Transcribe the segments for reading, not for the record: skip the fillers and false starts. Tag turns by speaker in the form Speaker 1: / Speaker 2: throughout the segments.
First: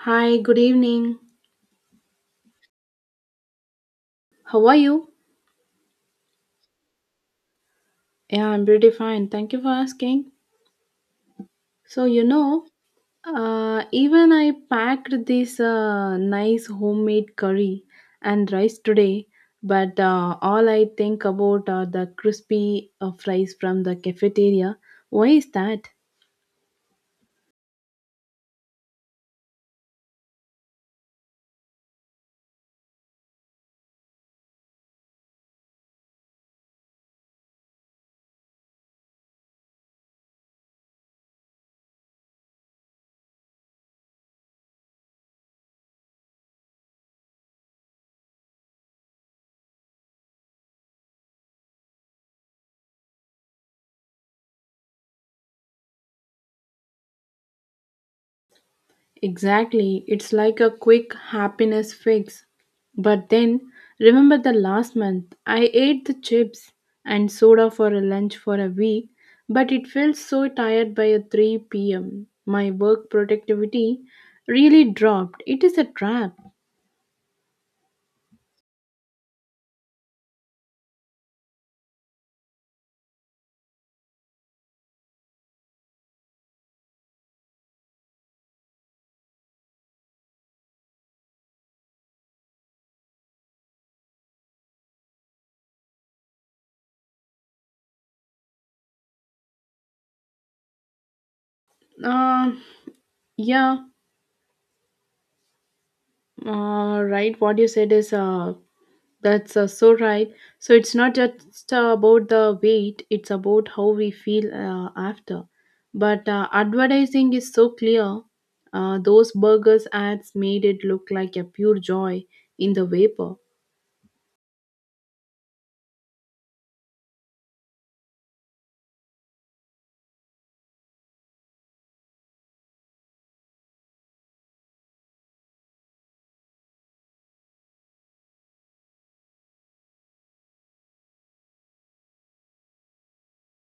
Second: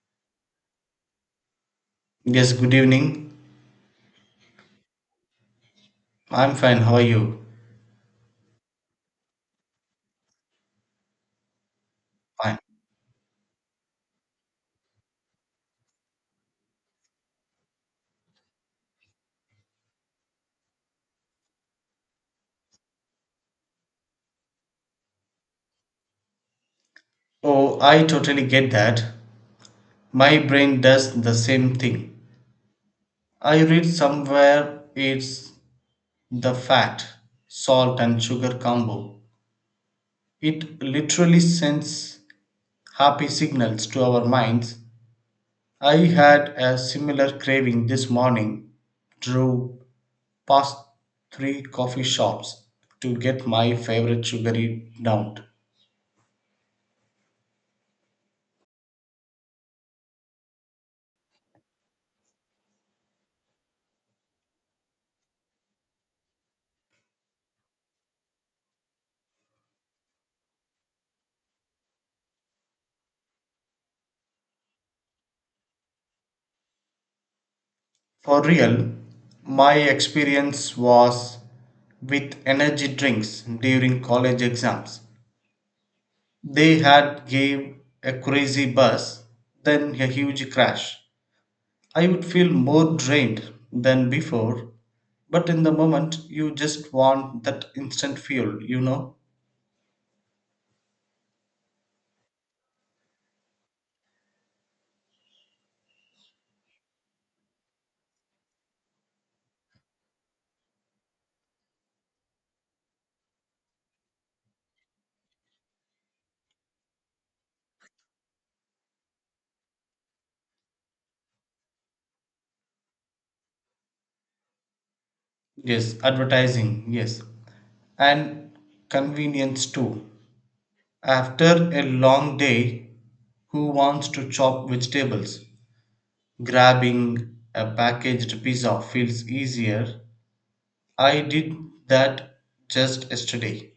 Speaker 1: Hi, good evening.
Speaker 2: Yes, good evening.
Speaker 1: How are you?
Speaker 2: I'm fine. How are you?
Speaker 1: Yeah, I'm pretty fine. Thank you for asking. So, you
Speaker 2: Fine.
Speaker 1: know, even I packed this nice homemade curry and rice today, but all I think about are the crispy fries from the cafeteria. Why is that?
Speaker 2: Oh, I totally get that. My brain does the same thing. I read somewhere it's the fat, salt, and sugar combo. It literally sends happy signals to our minds. I had a similar craving this morning, drove past three coffee shops to get my favorite sugary donut.
Speaker 1: Exactly. It's like a quick happiness fix. But then, remember the last month, I ate the chips and soda for a lunch for a week, but it felt so tired by 3 pm. My work productivity really dropped. It is a trap.
Speaker 2: For real, my experience was with energy drinks during college exams. They had gave a crazy buzz, then a huge crash. I would feel more drained than before, but in the moment you just want that instant fuel, you know?
Speaker 1: Uh, yeah, right. What you said is That's So right. So it's not just about the weight, it's about how we feel after. But advertising is so clear. Those burgers ads made it look like a pure joy in the vapor.
Speaker 2: Yes, advertising, yes. And convenience too. After a long day, who wants to chop vegetables? Grabbing a packaged pizza feels easier. I did that just yesterday.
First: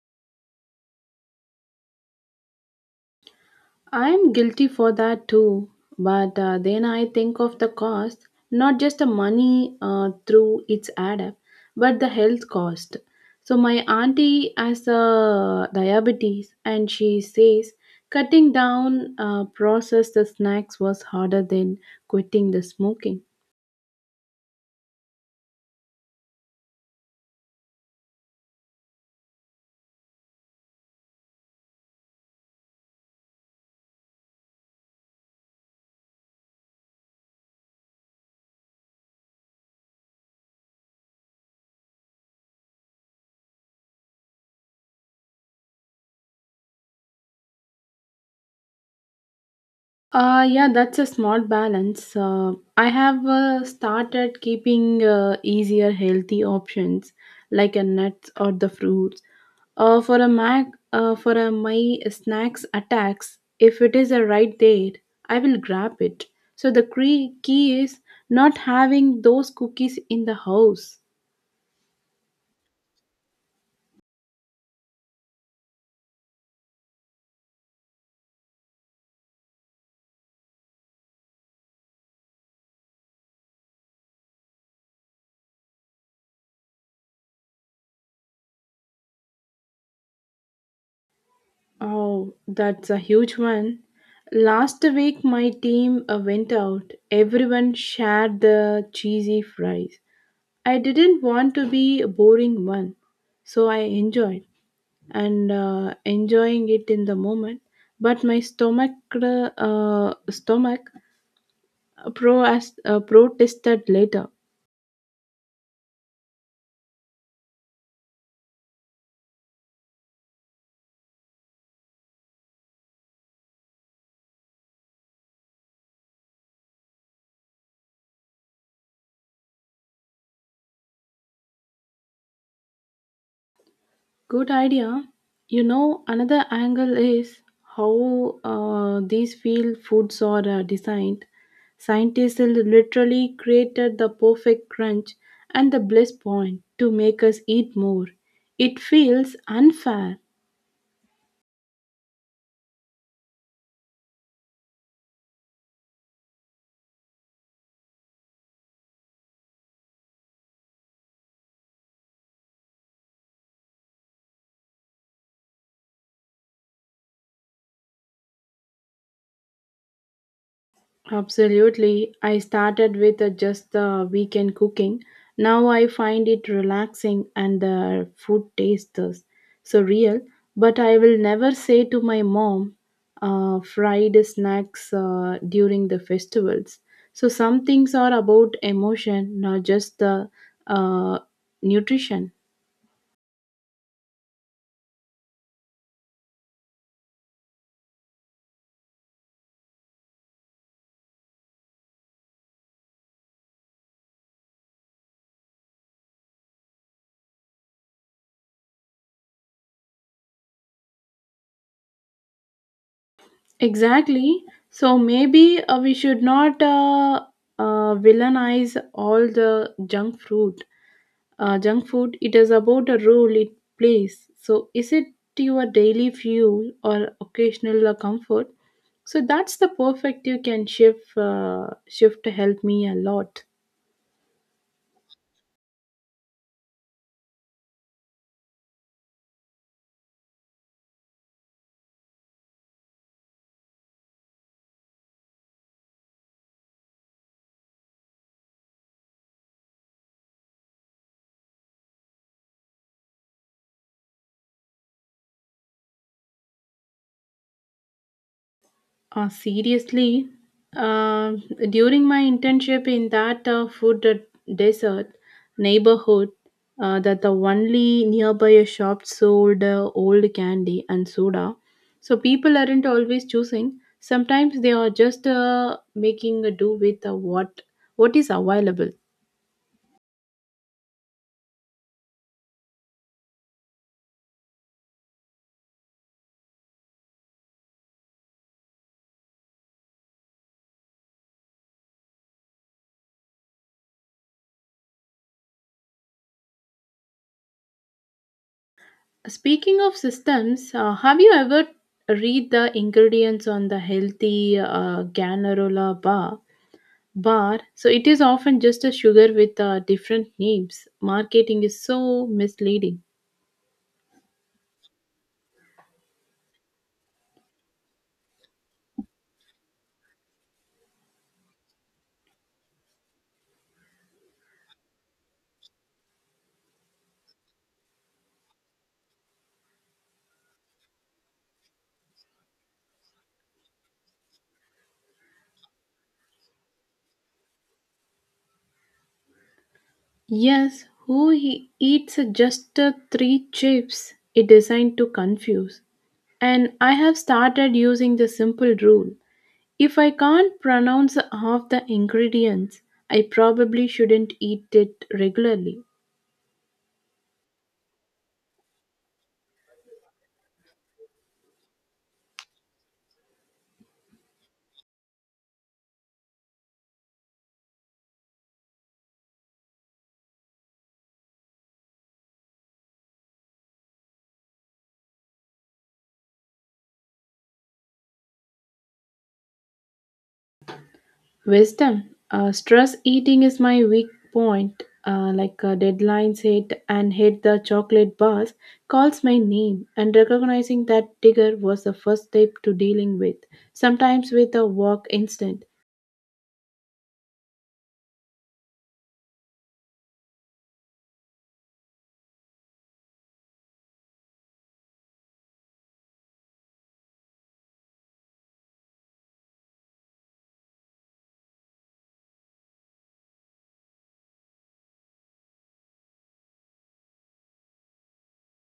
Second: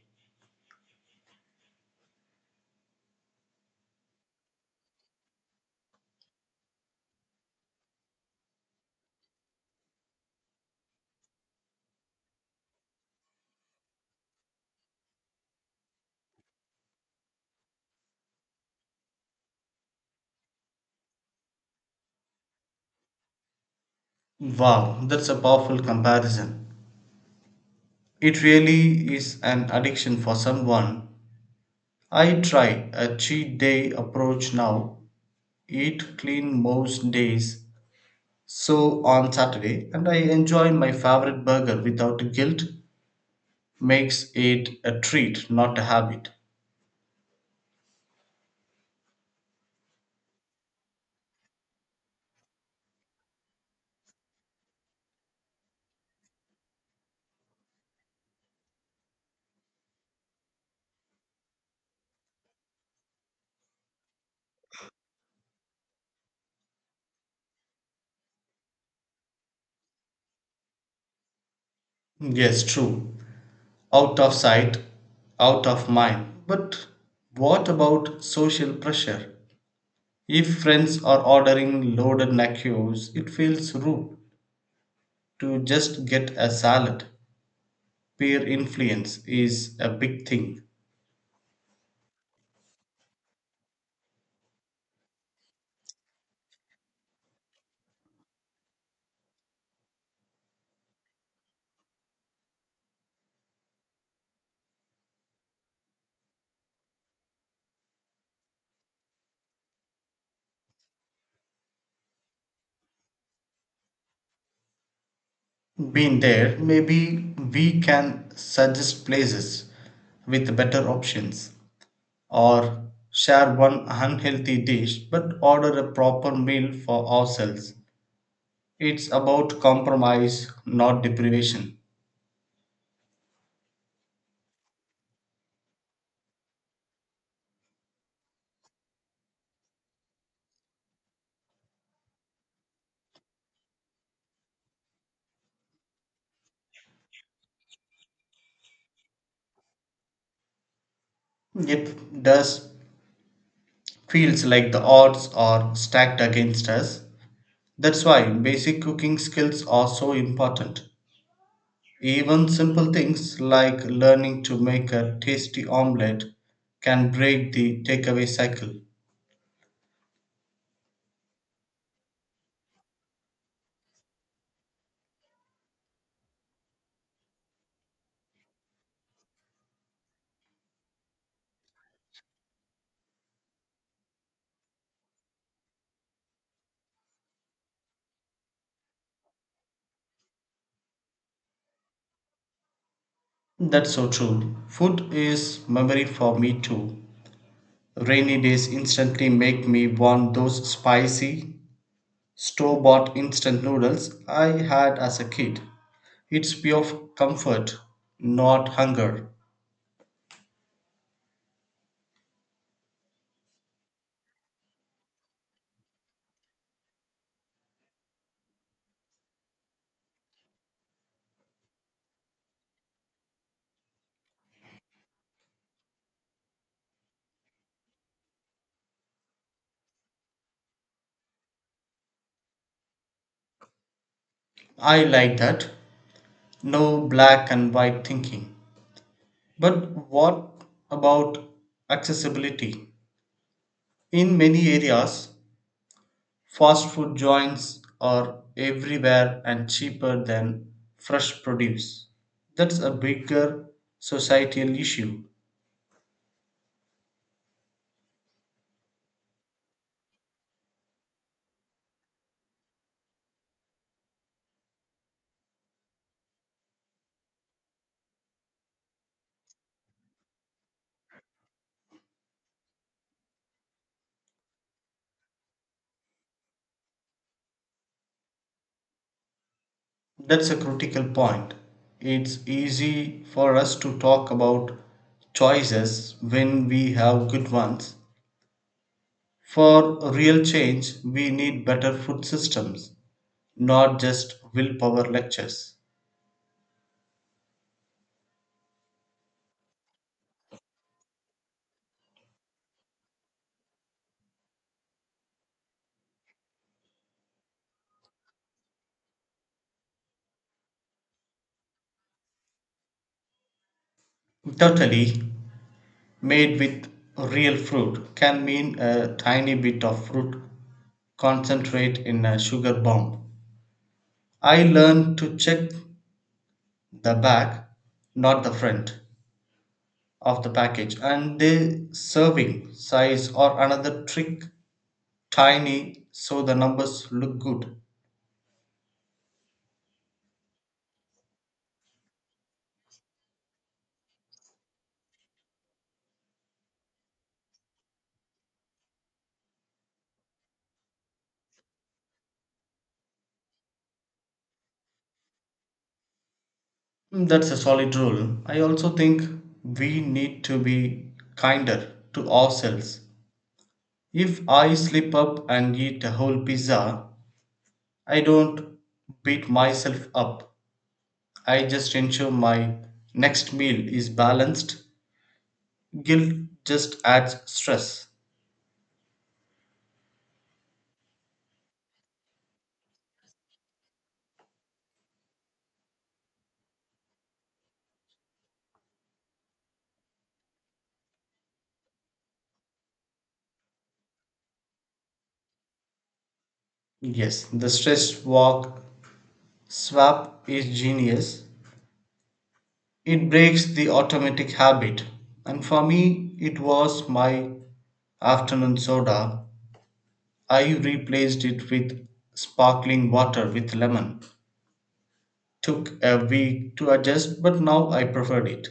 Speaker 1: I'm guilty for that too, but then I think of the cost, not just the money through its add up, but the health cost. So my auntie has a diabetes, and she says cutting down processed snacks was harder than quitting the smoking.
Speaker 2: Wow, that's a powerful comparison. It really is an addiction for someone. I try a cheat day approach now, eat clean most days, so on Saturday, and I enjoy my favorite burger without guilt, makes it a treat, not a habit.
Speaker 1: Yeah, that's a smart balance. I have started keeping easier, healthy options like a nuts or the fruits. Uh, for a mac, for a my snacks attacks, if it is a right there, I will grab it. So the key is not having those cookies in the house.
Speaker 2: Yes, true. Out of sight, out of mind. But what about social pressure? If friends are ordering loaded nachos, it feels rude to just get a salad. Peer influence is a big thing.
Speaker 1: Oh, that's a huge one. Last week, my team went out. Everyone shared the cheesy fries. I didn't want to be a boring one, so I enjoyed and enjoying it in the moment. But my stomach, stomach, protested later.
Speaker 2: Been there, maybe we can suggest places with better options or share one unhealthy dish but order a proper meal for ourselves. It's about compromise, not deprivation.
Speaker 1: Good idea. You know, another angle is how these field foods are designed. Scientists literally created the perfect crunch and the bliss point to make us eat more. It feels unfair.
Speaker 2: It does feels like the odds are stacked against us. That's why basic cooking skills are so important. Even simple things like learning to make a tasty omelette can break the takeaway cycle.
Speaker 1: Absolutely. I started with just the weekend cooking. Now I find it relaxing and the food tastes so real. But I will never say to my mom, fried snacks during the festivals. So some things are about emotion, not just the uh, nutrition.
Speaker 2: That's so true. Food is memory for me too. Rainy days instantly make me want those spicy, store bought instant noodles I had as a kid. It's pure comfort, not hunger.
Speaker 1: Exactly. So maybe we should not villainize all the junk food. Junk food, it is about the role it plays. So, is it your daily fuel or occasional comfort? So that's the perfect you can shift to help me a lot.
Speaker 2: I like that. No black and white thinking. But what about accessibility? In many areas, fast food joints are everywhere and cheaper than fresh produce. That's a bigger societal issue.
Speaker 1: Seriously, uh, during my internship in that desert neighborhood, that the only nearby a shop sold old candy and soda. So people aren't always choosing. Sometimes they are just making a do with what is available.
Speaker 2: That's a critical point. It's easy for us to talk about choices when we have good ones. For real change, we need better food systems, not just willpower lectures.
Speaker 1: Speaking of systems, have you ever read the ingredients on the healthy Ganarola bar? Bar, so it is often just a sugar with different names. Marketing is so misleading.
Speaker 2: Totally, made with real fruit can mean a tiny bit of fruit concentrate in a sugar bomb. I learned to check the back, not the front of the package and the serving size or another trick tiny so the numbers look good.
Speaker 1: Yes, who he eats just three chips? It designed to confuse. And I have started using the simple rule. If I can't pronounce half the ingredients, I probably shouldn't eat it regularly.
Speaker 2: Mm, that's a solid rule. I also think we need to be kinder to ourselves. If I slip up and eat a whole pizza, I don't beat myself up. I just ensure my next meal is balanced. Guilt just adds stress.
Speaker 1: Wisdom. Stress eating is my weak point. Like deadlines hit and hit the chocolate bars, calls my name, and recognizing that trigger was the first step to dealing with. Sometimes with a walk instant.
Speaker 2: Yes, the stress walk swap is genius. It breaks the automatic habit. And for me, it was my afternoon soda. I replaced it with sparkling water with lemon. Took a week to adjust, but now I preferred it.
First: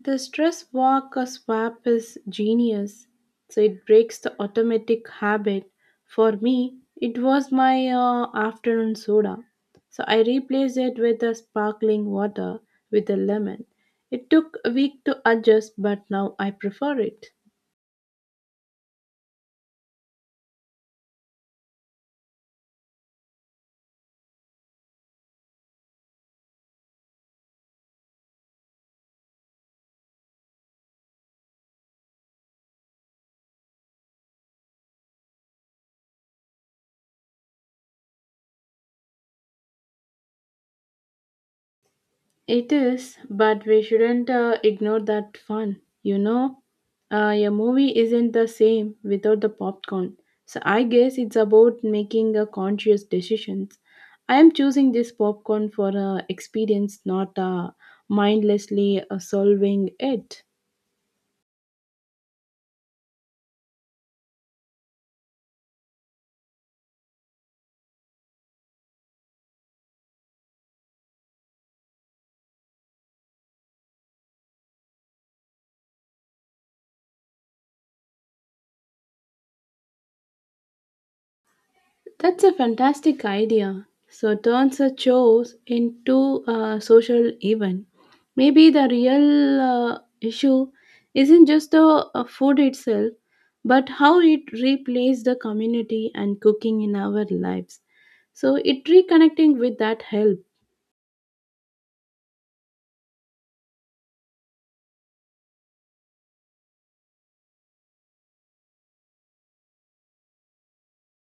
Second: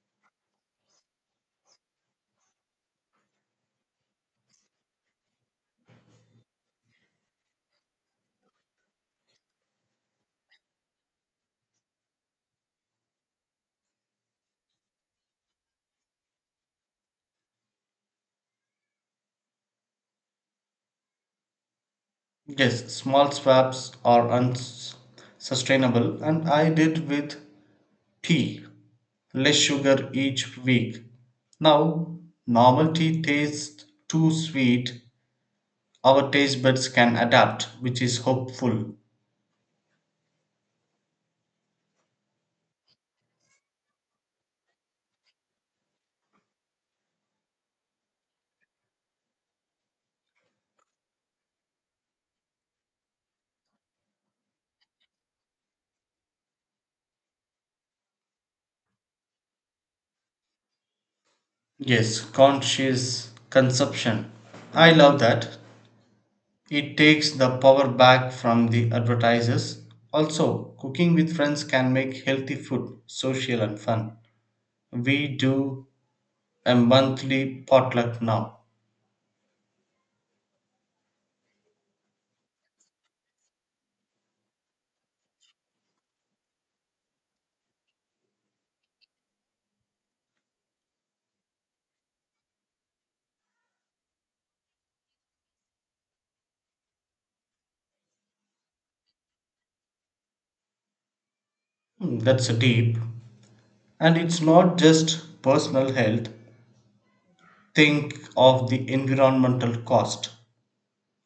Speaker 1: The stress walk or swap is genius. So it breaks the automatic habit. For me, it was my afternoon soda. So I replaced it with the sparkling water with the lemon. It took a week to adjust, but now I prefer it.
Speaker 2: Yes, small swaps are unsustainable, and I did with tea, less sugar each week. Now, normal tea tastes too sweet. Our taste buds can adapt, which is hopeful.
Speaker 1: It is, but we shouldn't ignore that fun. You know, a movie isn't the same without the popcorn. So I guess it's about making a conscious decisions. I am choosing this popcorn for experience, not mindlessly solving it.
Speaker 2: Yes, conscious consumption. I love that. It takes the power back from the advertisers. Also, cooking with friends can make healthy food social and fun. We do a monthly potluck now.
Speaker 1: That's a fantastic idea. So turns a chores into a social event. Maybe the real issue isn't just the food itself, but how it replays the community and cooking in our lives. So it reconnecting with that help.
Speaker 2: Hmm, that's deep. And it's not just personal health, think of the environmental cost.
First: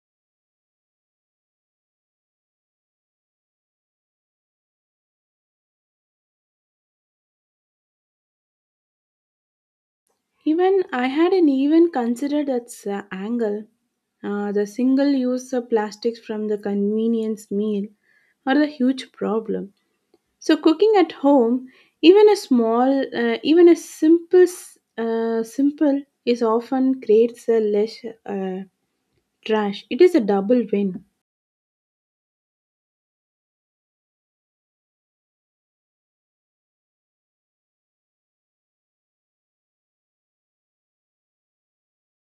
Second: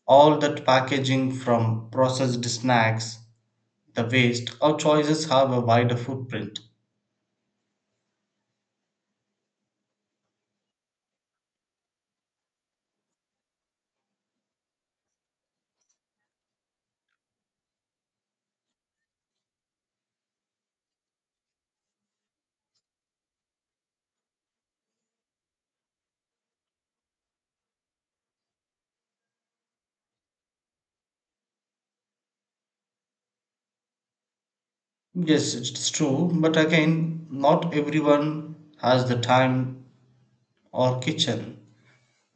Speaker 2: All that packaging from processed snacks, the waste, our choices have a wider footprint.
Speaker 1: Even I hadn't even considered that angle. The single use of plastics from the convenience meal are the huge problem. So cooking at home, even a simple is often creates a less uh, trash. It is a double win.
Speaker 2: Yes, it's true, but again, not everyone has the time or kitchen,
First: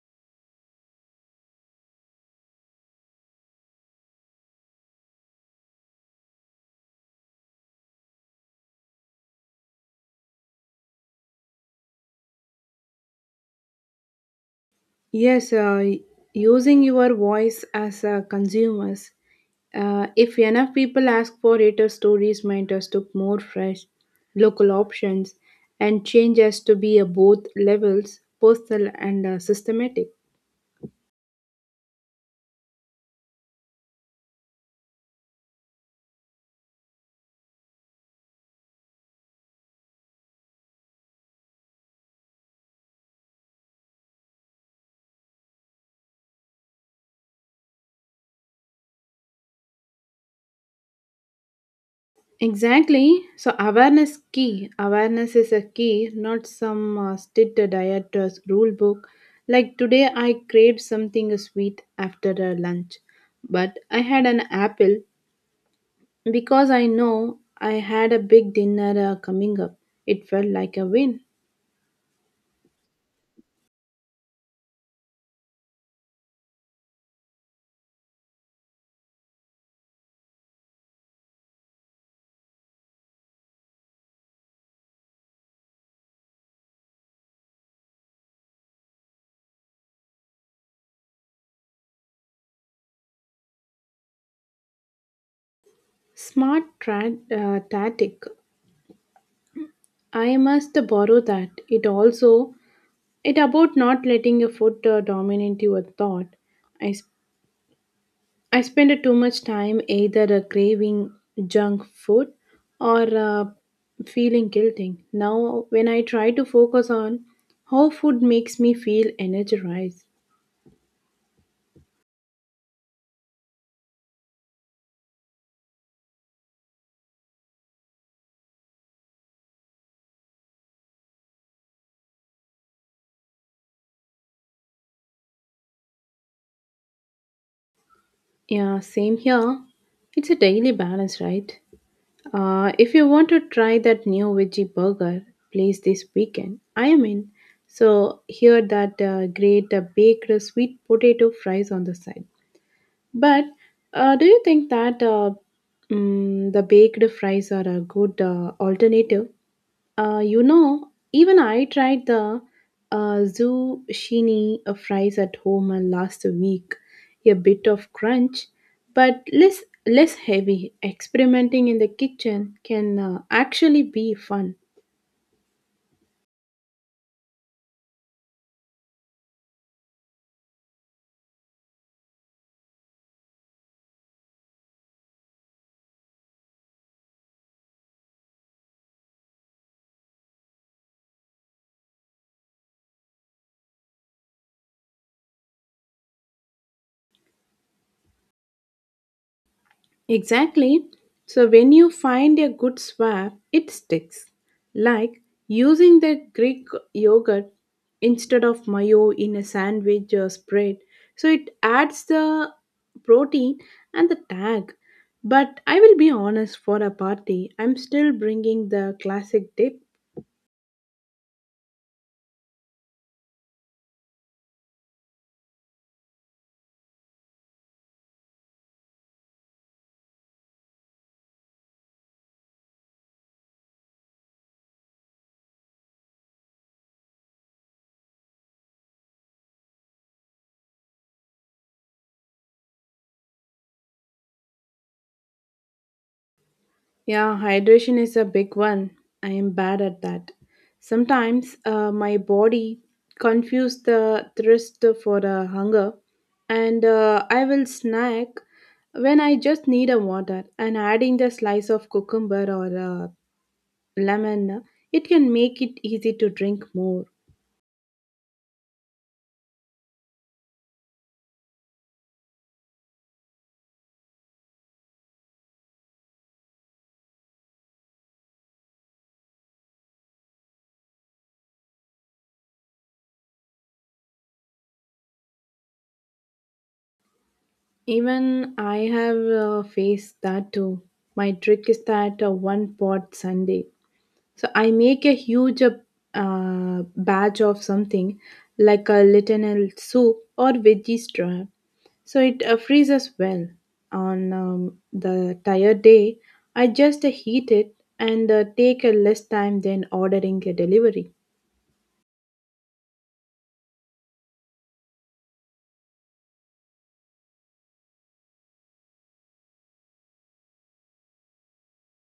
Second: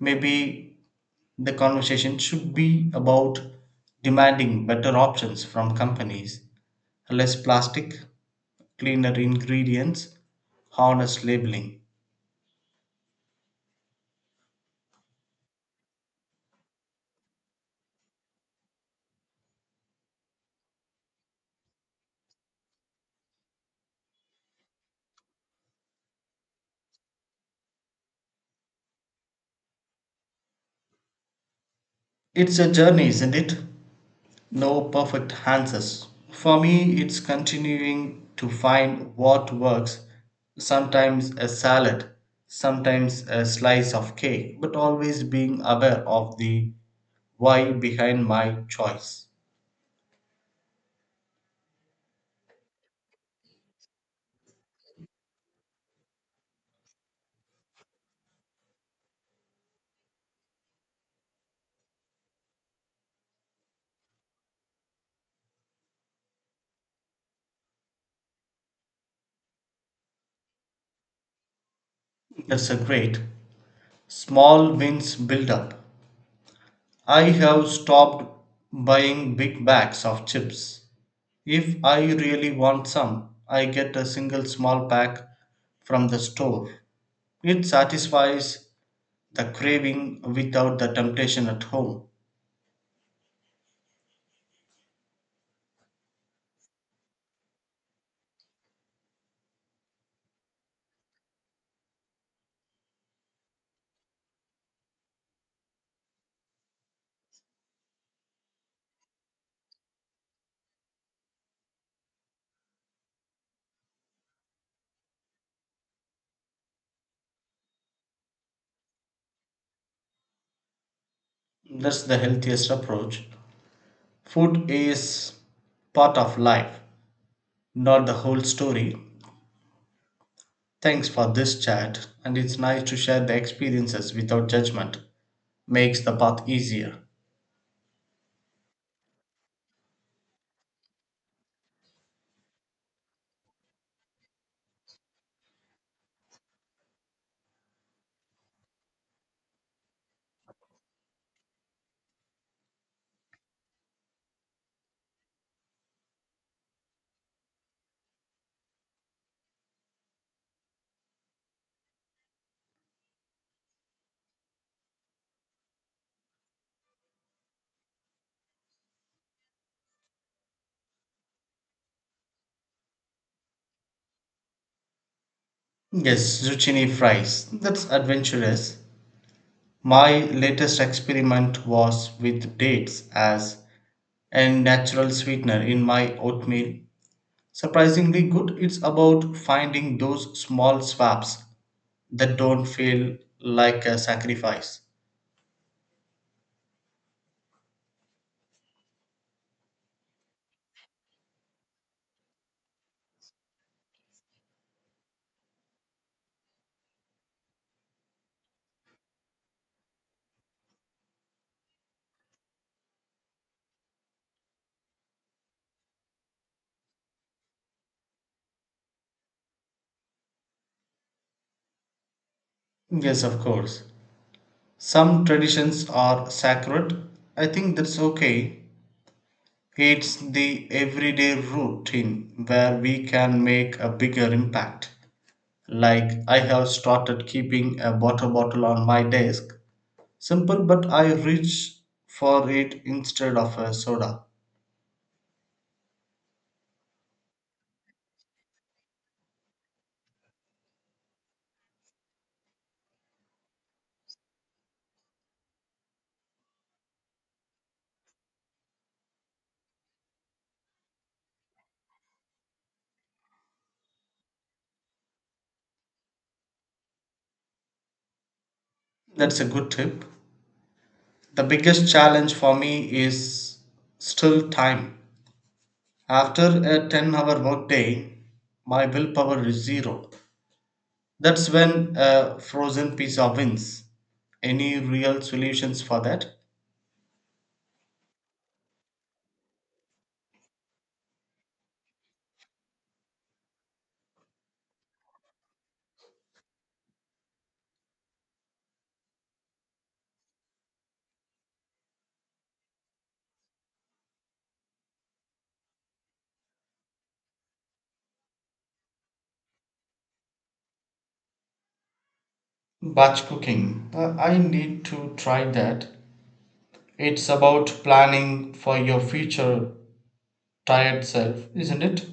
Speaker 2: maybe the conversation should be about demanding better options from companies, less plastic, cleaner ingredients, honest labeling.
Speaker 1: Yes, using your voice as a consumers. If enough people ask for it, our stories might us to more fresh, local options, and change us to be a both levels, personal and systematic.
Speaker 2: It's a journey, isn't it? No perfect answers. For me, it's continuing to find what works. Sometimes a salad, sometimes a slice of cake, but always being aware of the why behind my choice.
Speaker 1: Exactly. Awareness is a key, not some strict diet rule book. Like today, I craved something sweet after lunch, but I had an apple because I know I had a big dinner coming up. It felt like a win.
Speaker 2: That's a great. Small wins build up. I have stopped buying big bags of chips. If I really want some, I get a single small pack from the store. It satisfies the craving without the temptation at home.
Speaker 1: Smart tactic. I must borrow that. It also it about not letting your food dominate your thought. I I spend too much time either craving junk food or feeling guilty. Now, when I try to focus on how food makes me feel energized,
Speaker 2: That's the healthiest approach. Food is part of life, not the whole story. Thanks for this chat, and it's nice to share the experiences without judgment. Makes the path easier.
Speaker 1: yeah, same here. It's a daily balance, right? If you want to try that new veggie burger place this weekend, I am in. So, here that great baked sweet potato fries on the side. But do you think that the baked fries are a good alternative? You know, even I tried the zucchini fries at home last week. A bit of crunch, but less heavy. Experimenting in the kitchen can actually be fun.
Speaker 2: Yes, zucchini fries. That's adventurous. My latest experiment was with dates as a natural sweetener in my oatmeal. Surprisingly good, it's about finding those small swaps that don't feel like a sacrifice.
Speaker 1: Exactly. So when you find a good swap, it sticks. Like using the Greek yogurt instead of mayo in a sandwich or spread. So it adds the protein and the tag. But I will be honest for a party, I'm still bringing the classic dip.
Speaker 2: Yes, of course. Some traditions are sacred. I think that's okay. It's the everyday routine where we can make a bigger impact. Like I have started keeping a water bottle on my desk. Simple, but I reach for it instead of a soda.
Speaker 1: Yeah, hydration is a big one. I am bad at that. Sometimes my body confuses the thirst for the hunger, and I will snack when I just need a water. And adding the slice of cucumber or lemon, it can make it easy to drink more.
Speaker 2: That's a good tip. The biggest challenge for me is still time. After a 10-hour hour workday, my willpower is zero. That's when a frozen pizza wins. Any real solutions for that?
Speaker 1: Even I have faced that too. My trick is that one pot Sunday. So I make a huge batch of something like a lentil soup or veggie straw. So it freezes well. On the tired day, I just heat it and take a less time than ordering a delivery.
Speaker 2: Batch cooking. I need to try that. It's about planning for your future tired self, isn't it?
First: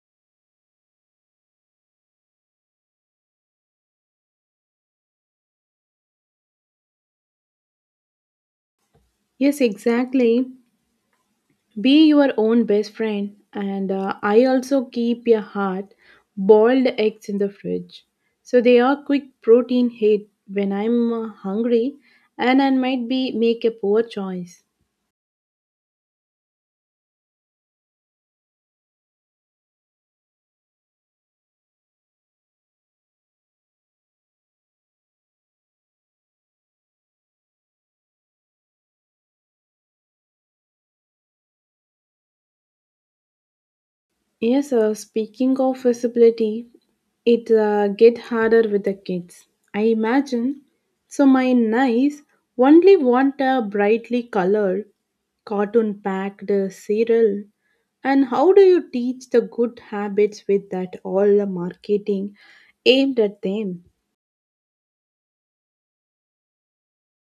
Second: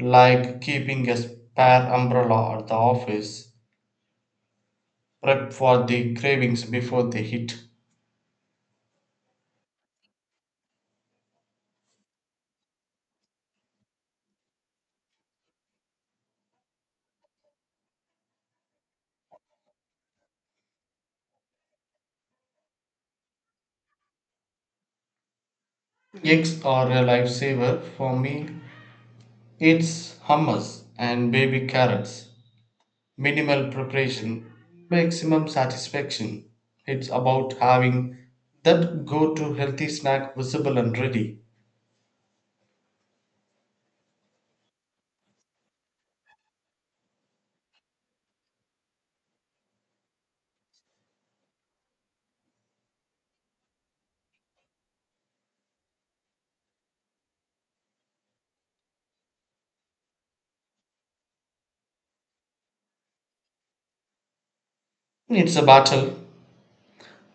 Speaker 2: Like keeping a spare umbrella at the office, prep for the cravings before they hit.
Speaker 1: Yes, exactly. Be your own best friend, and I also keep a hard boiled eggs in the fridge. So they are quick protein hit when I'm hungry and I might be make a poor choice.
Speaker 2: Eggs are a lifesaver for me. It's hummus and baby carrots. Minimal preparation, maximum satisfaction. It's about having that go to healthy snack visible and ready.
Speaker 1: Yes, speaking of visibility, it get harder with the kids. I imagine. So my nice only want a brightly colored cartoon packed cereal and how do you teach the good habits with that all the marketing aimed at them.
Speaker 2: It's a battle.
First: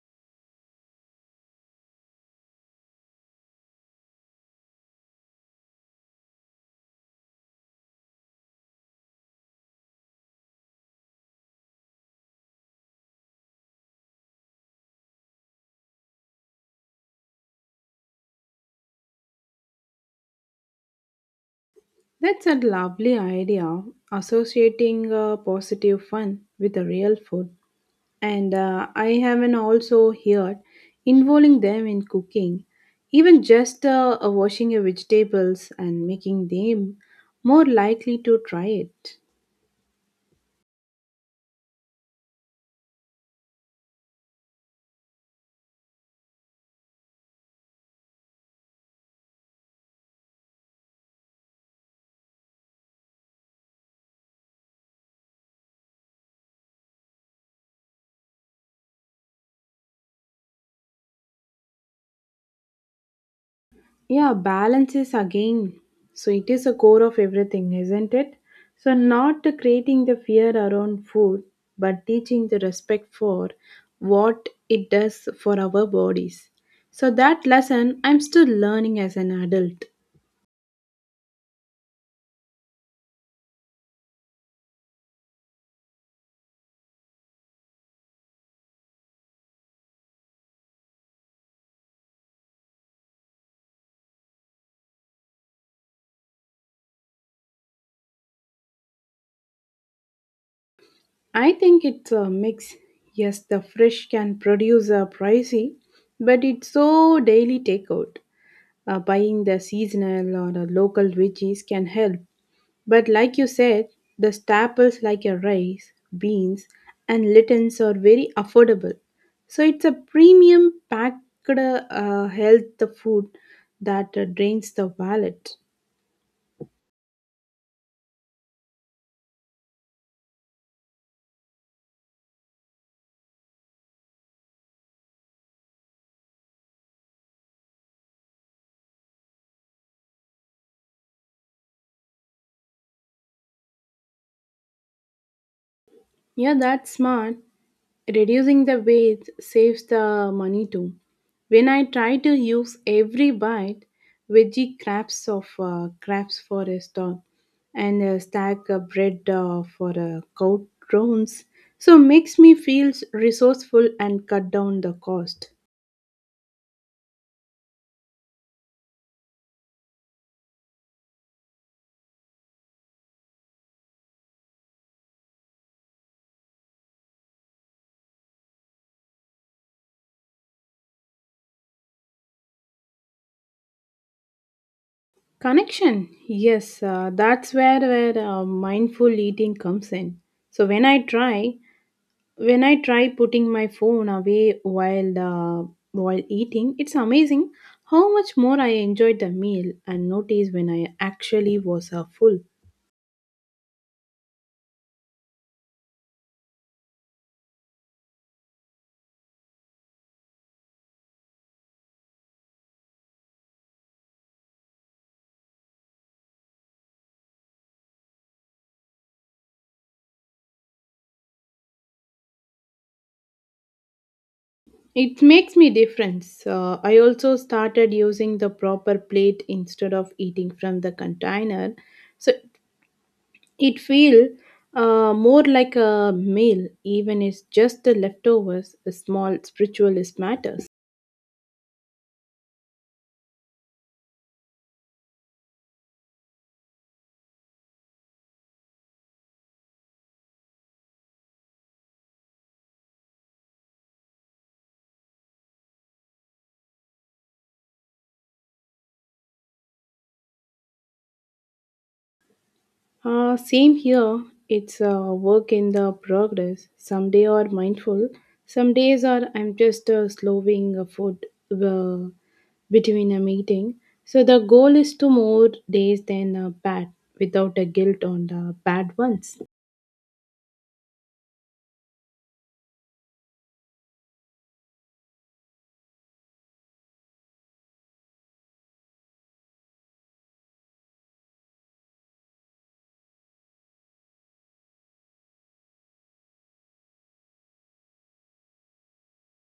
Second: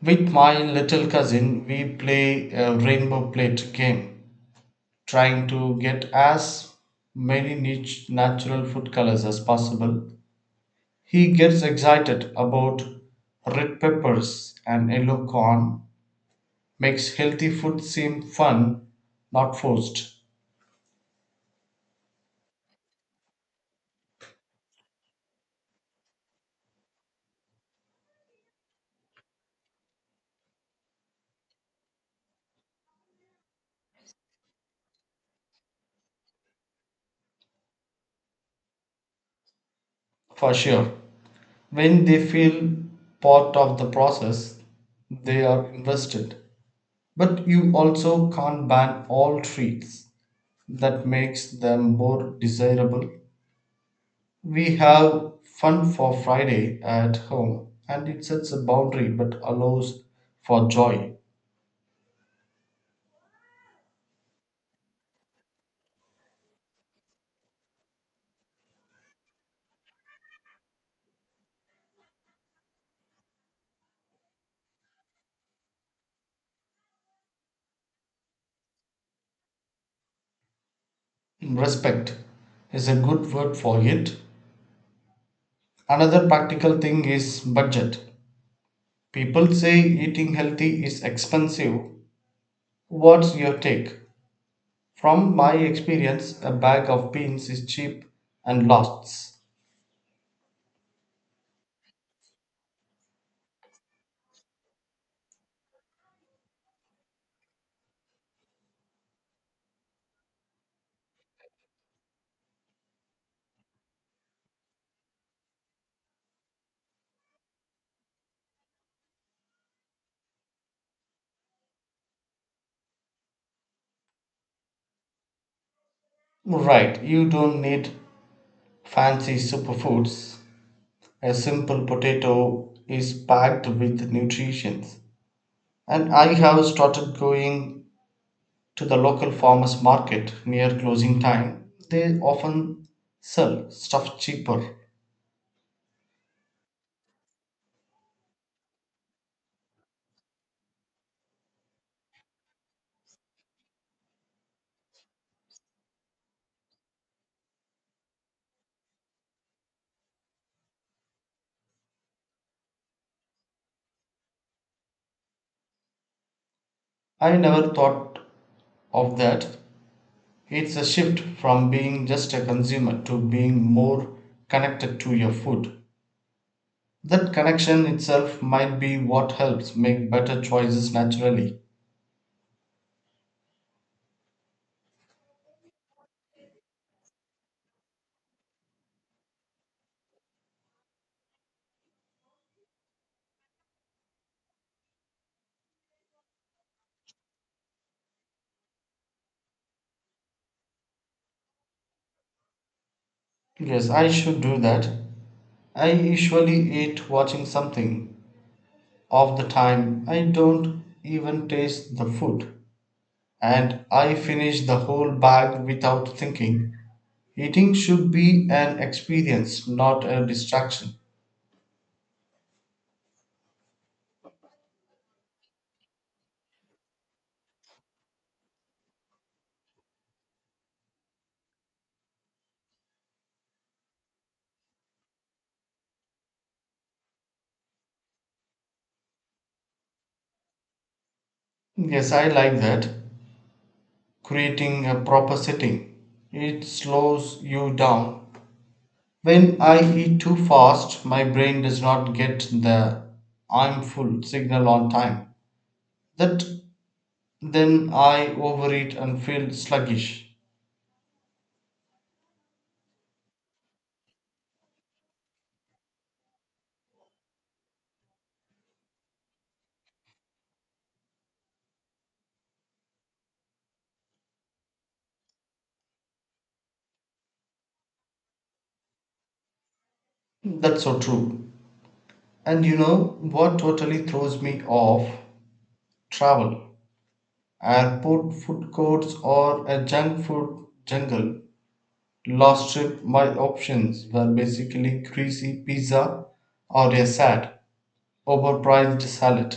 Speaker 2: With my little cousin, we play a rainbow plate game trying to get as many niche natural food colors as possible. He gets excited about red peppers and yellow corn, makes healthy food seem fun, not forced.
Speaker 1: That's a lovely idea associating positive fun with a real food and I haven't also heard involving them in cooking even just washing your vegetables and making them more likely to try it.
Speaker 2: For sure, when they feel part of the process, they are invested. But you also can't ban all treats. That makes them more desirable. We have fun for Friday at home, and it sets a boundary but allows for joy.
Speaker 1: Yeah, balance is again. So it is a core of everything, isn't it? So not to creating the fear around food, but teaching the respect for what it does for our bodies. So that lesson I'm still learning as an adult.
Speaker 2: Respect is a good word for it. Another practical thing is budget. People say eating healthy is expensive. What's your take? From my experience, a bag of beans is cheap and lasts.
Speaker 1: I think it's a mix. Yes, the fresh can produce a pricey, but it's so daily takeout. Buying the seasonal or the local veggies can help. But like you said, the staples like your rice, beans, and lentils are very affordable. So it's a premium packed health food that drains the wallet.
Speaker 2: Right, you don't need fancy superfoods. A simple potato is packed with nutrition. And I have started going to the local farmers market near closing time. They often sell stuff cheaper.
Speaker 1: Yeah, that's smart. Reducing the waste saves the money too. When I try to use every bite, veggie scraps of scraps for a store and a stack of bread for a cow drones, so makes me feel resourceful and cut down the cost.
Speaker 2: I never thought of that. It's a shift from being just a consumer to being more connected to your food. That connection itself might be what helps make better choices naturally.
Speaker 1: Connection, yes, that's where mindful eating comes in. So when I try when I try putting my phone away while eating, it's amazing how much more I enjoyed the meal and notice when I actually was full.
Speaker 2: Yes, I should do that. I usually eat watching something. Of the time, I don't even taste the food, and I finished the whole bag without thinking. Eating should be an experience, not a distraction.
Speaker 1: It makes me difference. I also started using the proper plate instead of eating from the container, so it feel more like a meal, even it's just the leftovers. A small spiritualist matters.
Speaker 2: Yes, I like that. Creating a proper setting. It slows you down. When I eat too fast, my brain does not get the I'm full signal on time. That, then I overeat and feel sluggish.
Speaker 1: Same here. It's a work in the progress. Some days are mindful. Some days are I'm just slowing a food uh, between a meeting. So the goal is to more days than bad without a guilt on the bad ones.
Speaker 2: That's so true. And you know what totally throws me off? Travel. Airport food courts or a junk food jungle. Last trip, my options were basically greasy pizza or a sad, overpriced salad.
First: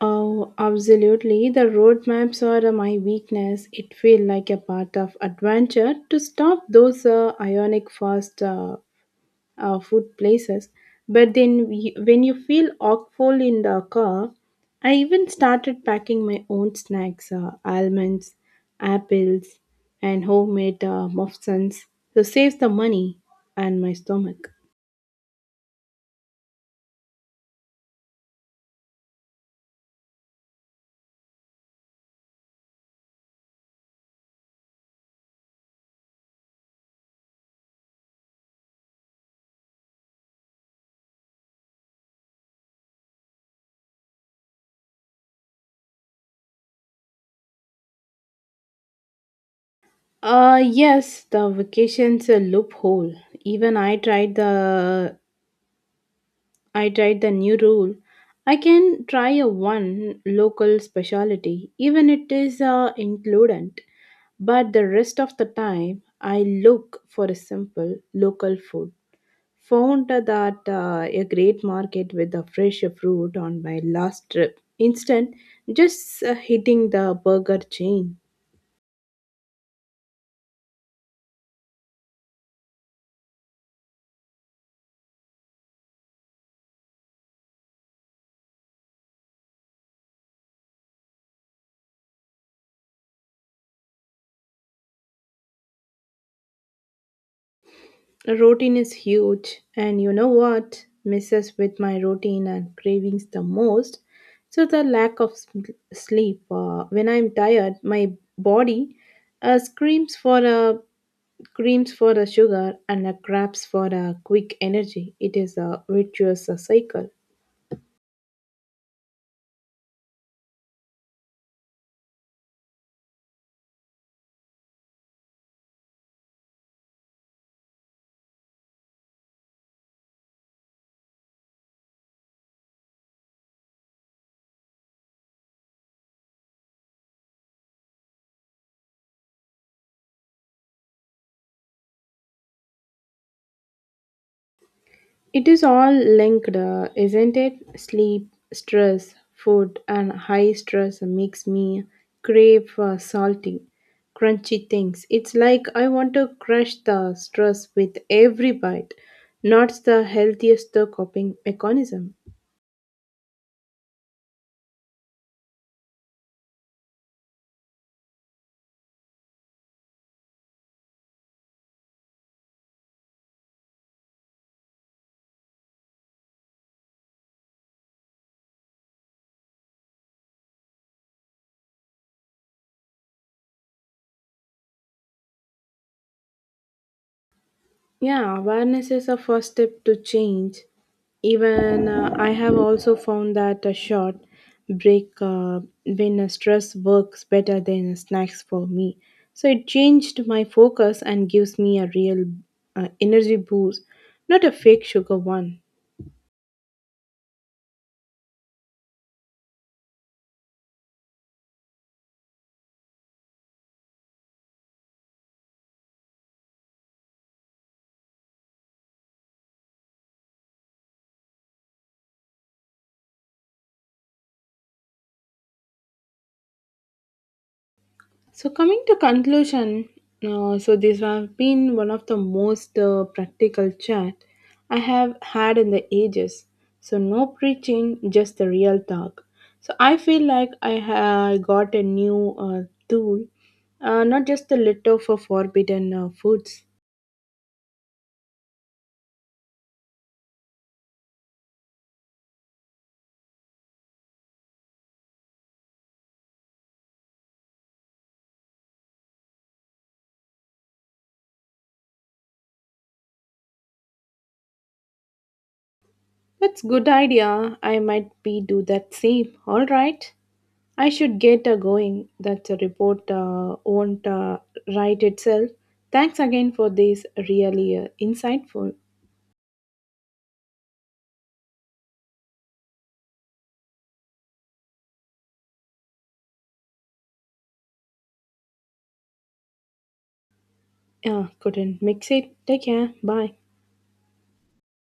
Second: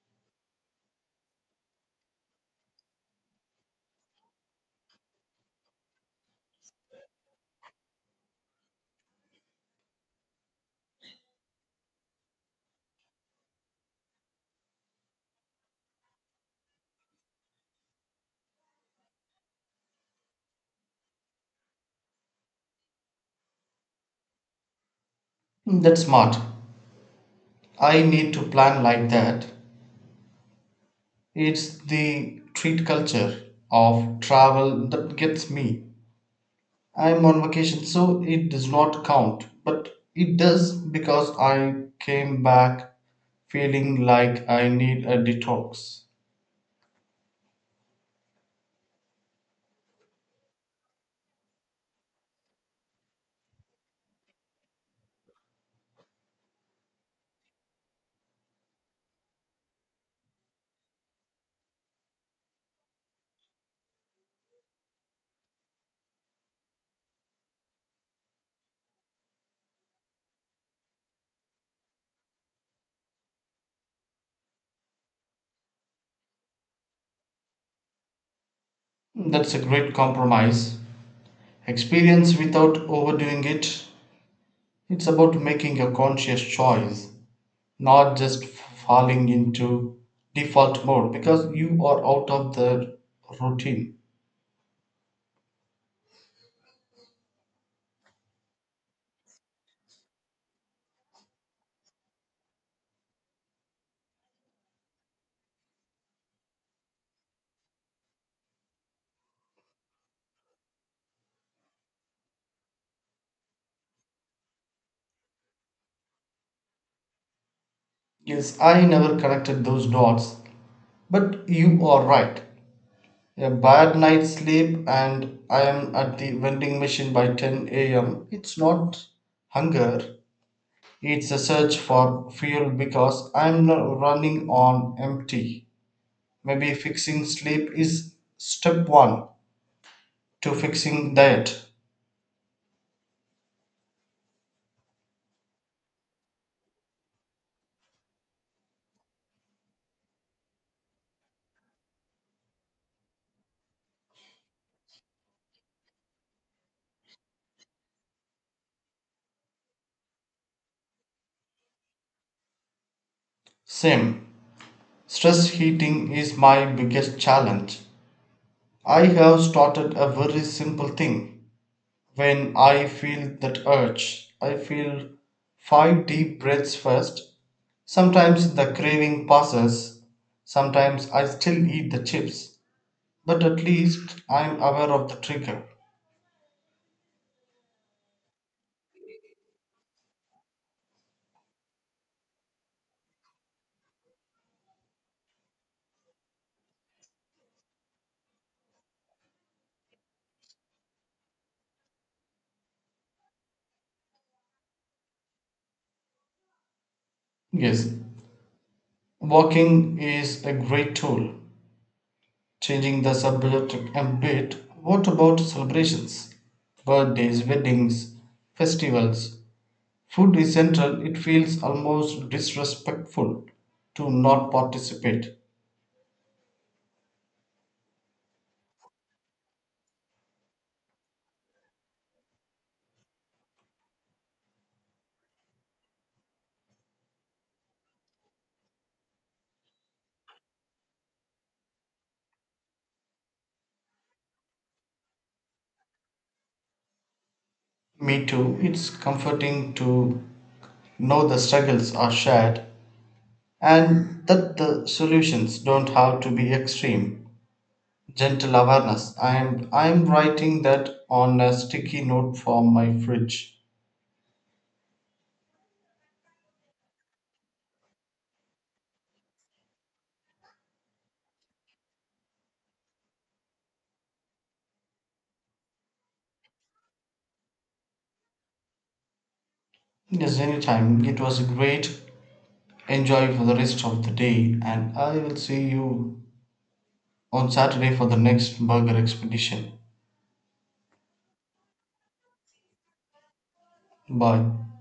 Speaker 1: Oh, absolutely. The roadmaps are my weakness. It feels like a part of adventure to stop those ionic fast food places. But then, we, when you feel awful in the car, I even started packing my own snacks almonds, apples, and homemade muffins to save the money and my stomach.
Speaker 2: That's smart. I need to plan like that. It's the treat culture of travel that gets me. I'm on vacation, so it does not count, but it does because I came back feeling like I need a detox.
Speaker 1: Yes, the vacation's a loophole. Even I tried the new rule. I can try a one local specialty, even it is included. But the rest of the time, I look for a simple local food. Found that a great market with a fresh fruit on my last trip. Instant, just hitting the burger chain.
Speaker 2: That's a great compromise. Experience without overdoing it. It's about making a conscious choice, not just falling into default mode because you are out of the routine.
Speaker 1: Routine is huge, and you know what misses with my routine and cravings the most? So, the lack of sleep. When I'm tired, my body uh, screams for a screams for a sugar and grabs for a quick energy. It is a virtuous cycle.
Speaker 2: Yes, I never connected those dots, but you are right. A bad night's sleep and I am at the vending machine by 10 a.m. It's not hunger, it's a search for fuel because I'm running on empty. Maybe fixing sleep is step one to fixing diet.
Speaker 1: It is all linked, isn't it? Sleep, stress, food, and high stress makes me crave for salty, crunchy things. It's like I want to crush the stress with every bite. Not the healthiest coping mechanism.
Speaker 2: Same. Stress eating is my biggest challenge. I have started a very simple thing. When I feel that urge, I feel five deep breaths first. Sometimes the craving passes. Sometimes I still eat the chips. But at least I'm aware of the trigger.
Speaker 1: Yeah, awareness is a first step to change. Even I have also found that a short break when a stress works better than snacks for me. So it changed my focus and gives me a real energy boost, not a fake sugar one.
Speaker 2: Yes, walking is a great tool. Changing the subject a bit, what about celebrations? Birthdays, weddings, festivals. Food is central, it feels almost disrespectful to not participate.
Speaker 1: So coming to conclusion, so this has been one of the most practical chat I have had in the ages. So no preaching, just the real talk. So I feel like I have got a new tool, not just a little for forbidden foods.
Speaker 2: Me too, it's comforting to know the struggles are shared and that the solutions don't have to be extreme. Gentle awareness. I'm writing that on a sticky note for my fridge.
Speaker 1: That's good idea. I might be do that same. All right. I should get going. That report won't write itself. Thanks again for this really insightful.
Speaker 2: Yes, anytime. It was great. Enjoy for the rest of the day, and I will see you on Saturday for the next burger expedition.
Speaker 1: Couldn't mix it. Take care. Bye.
Speaker 2: Bye.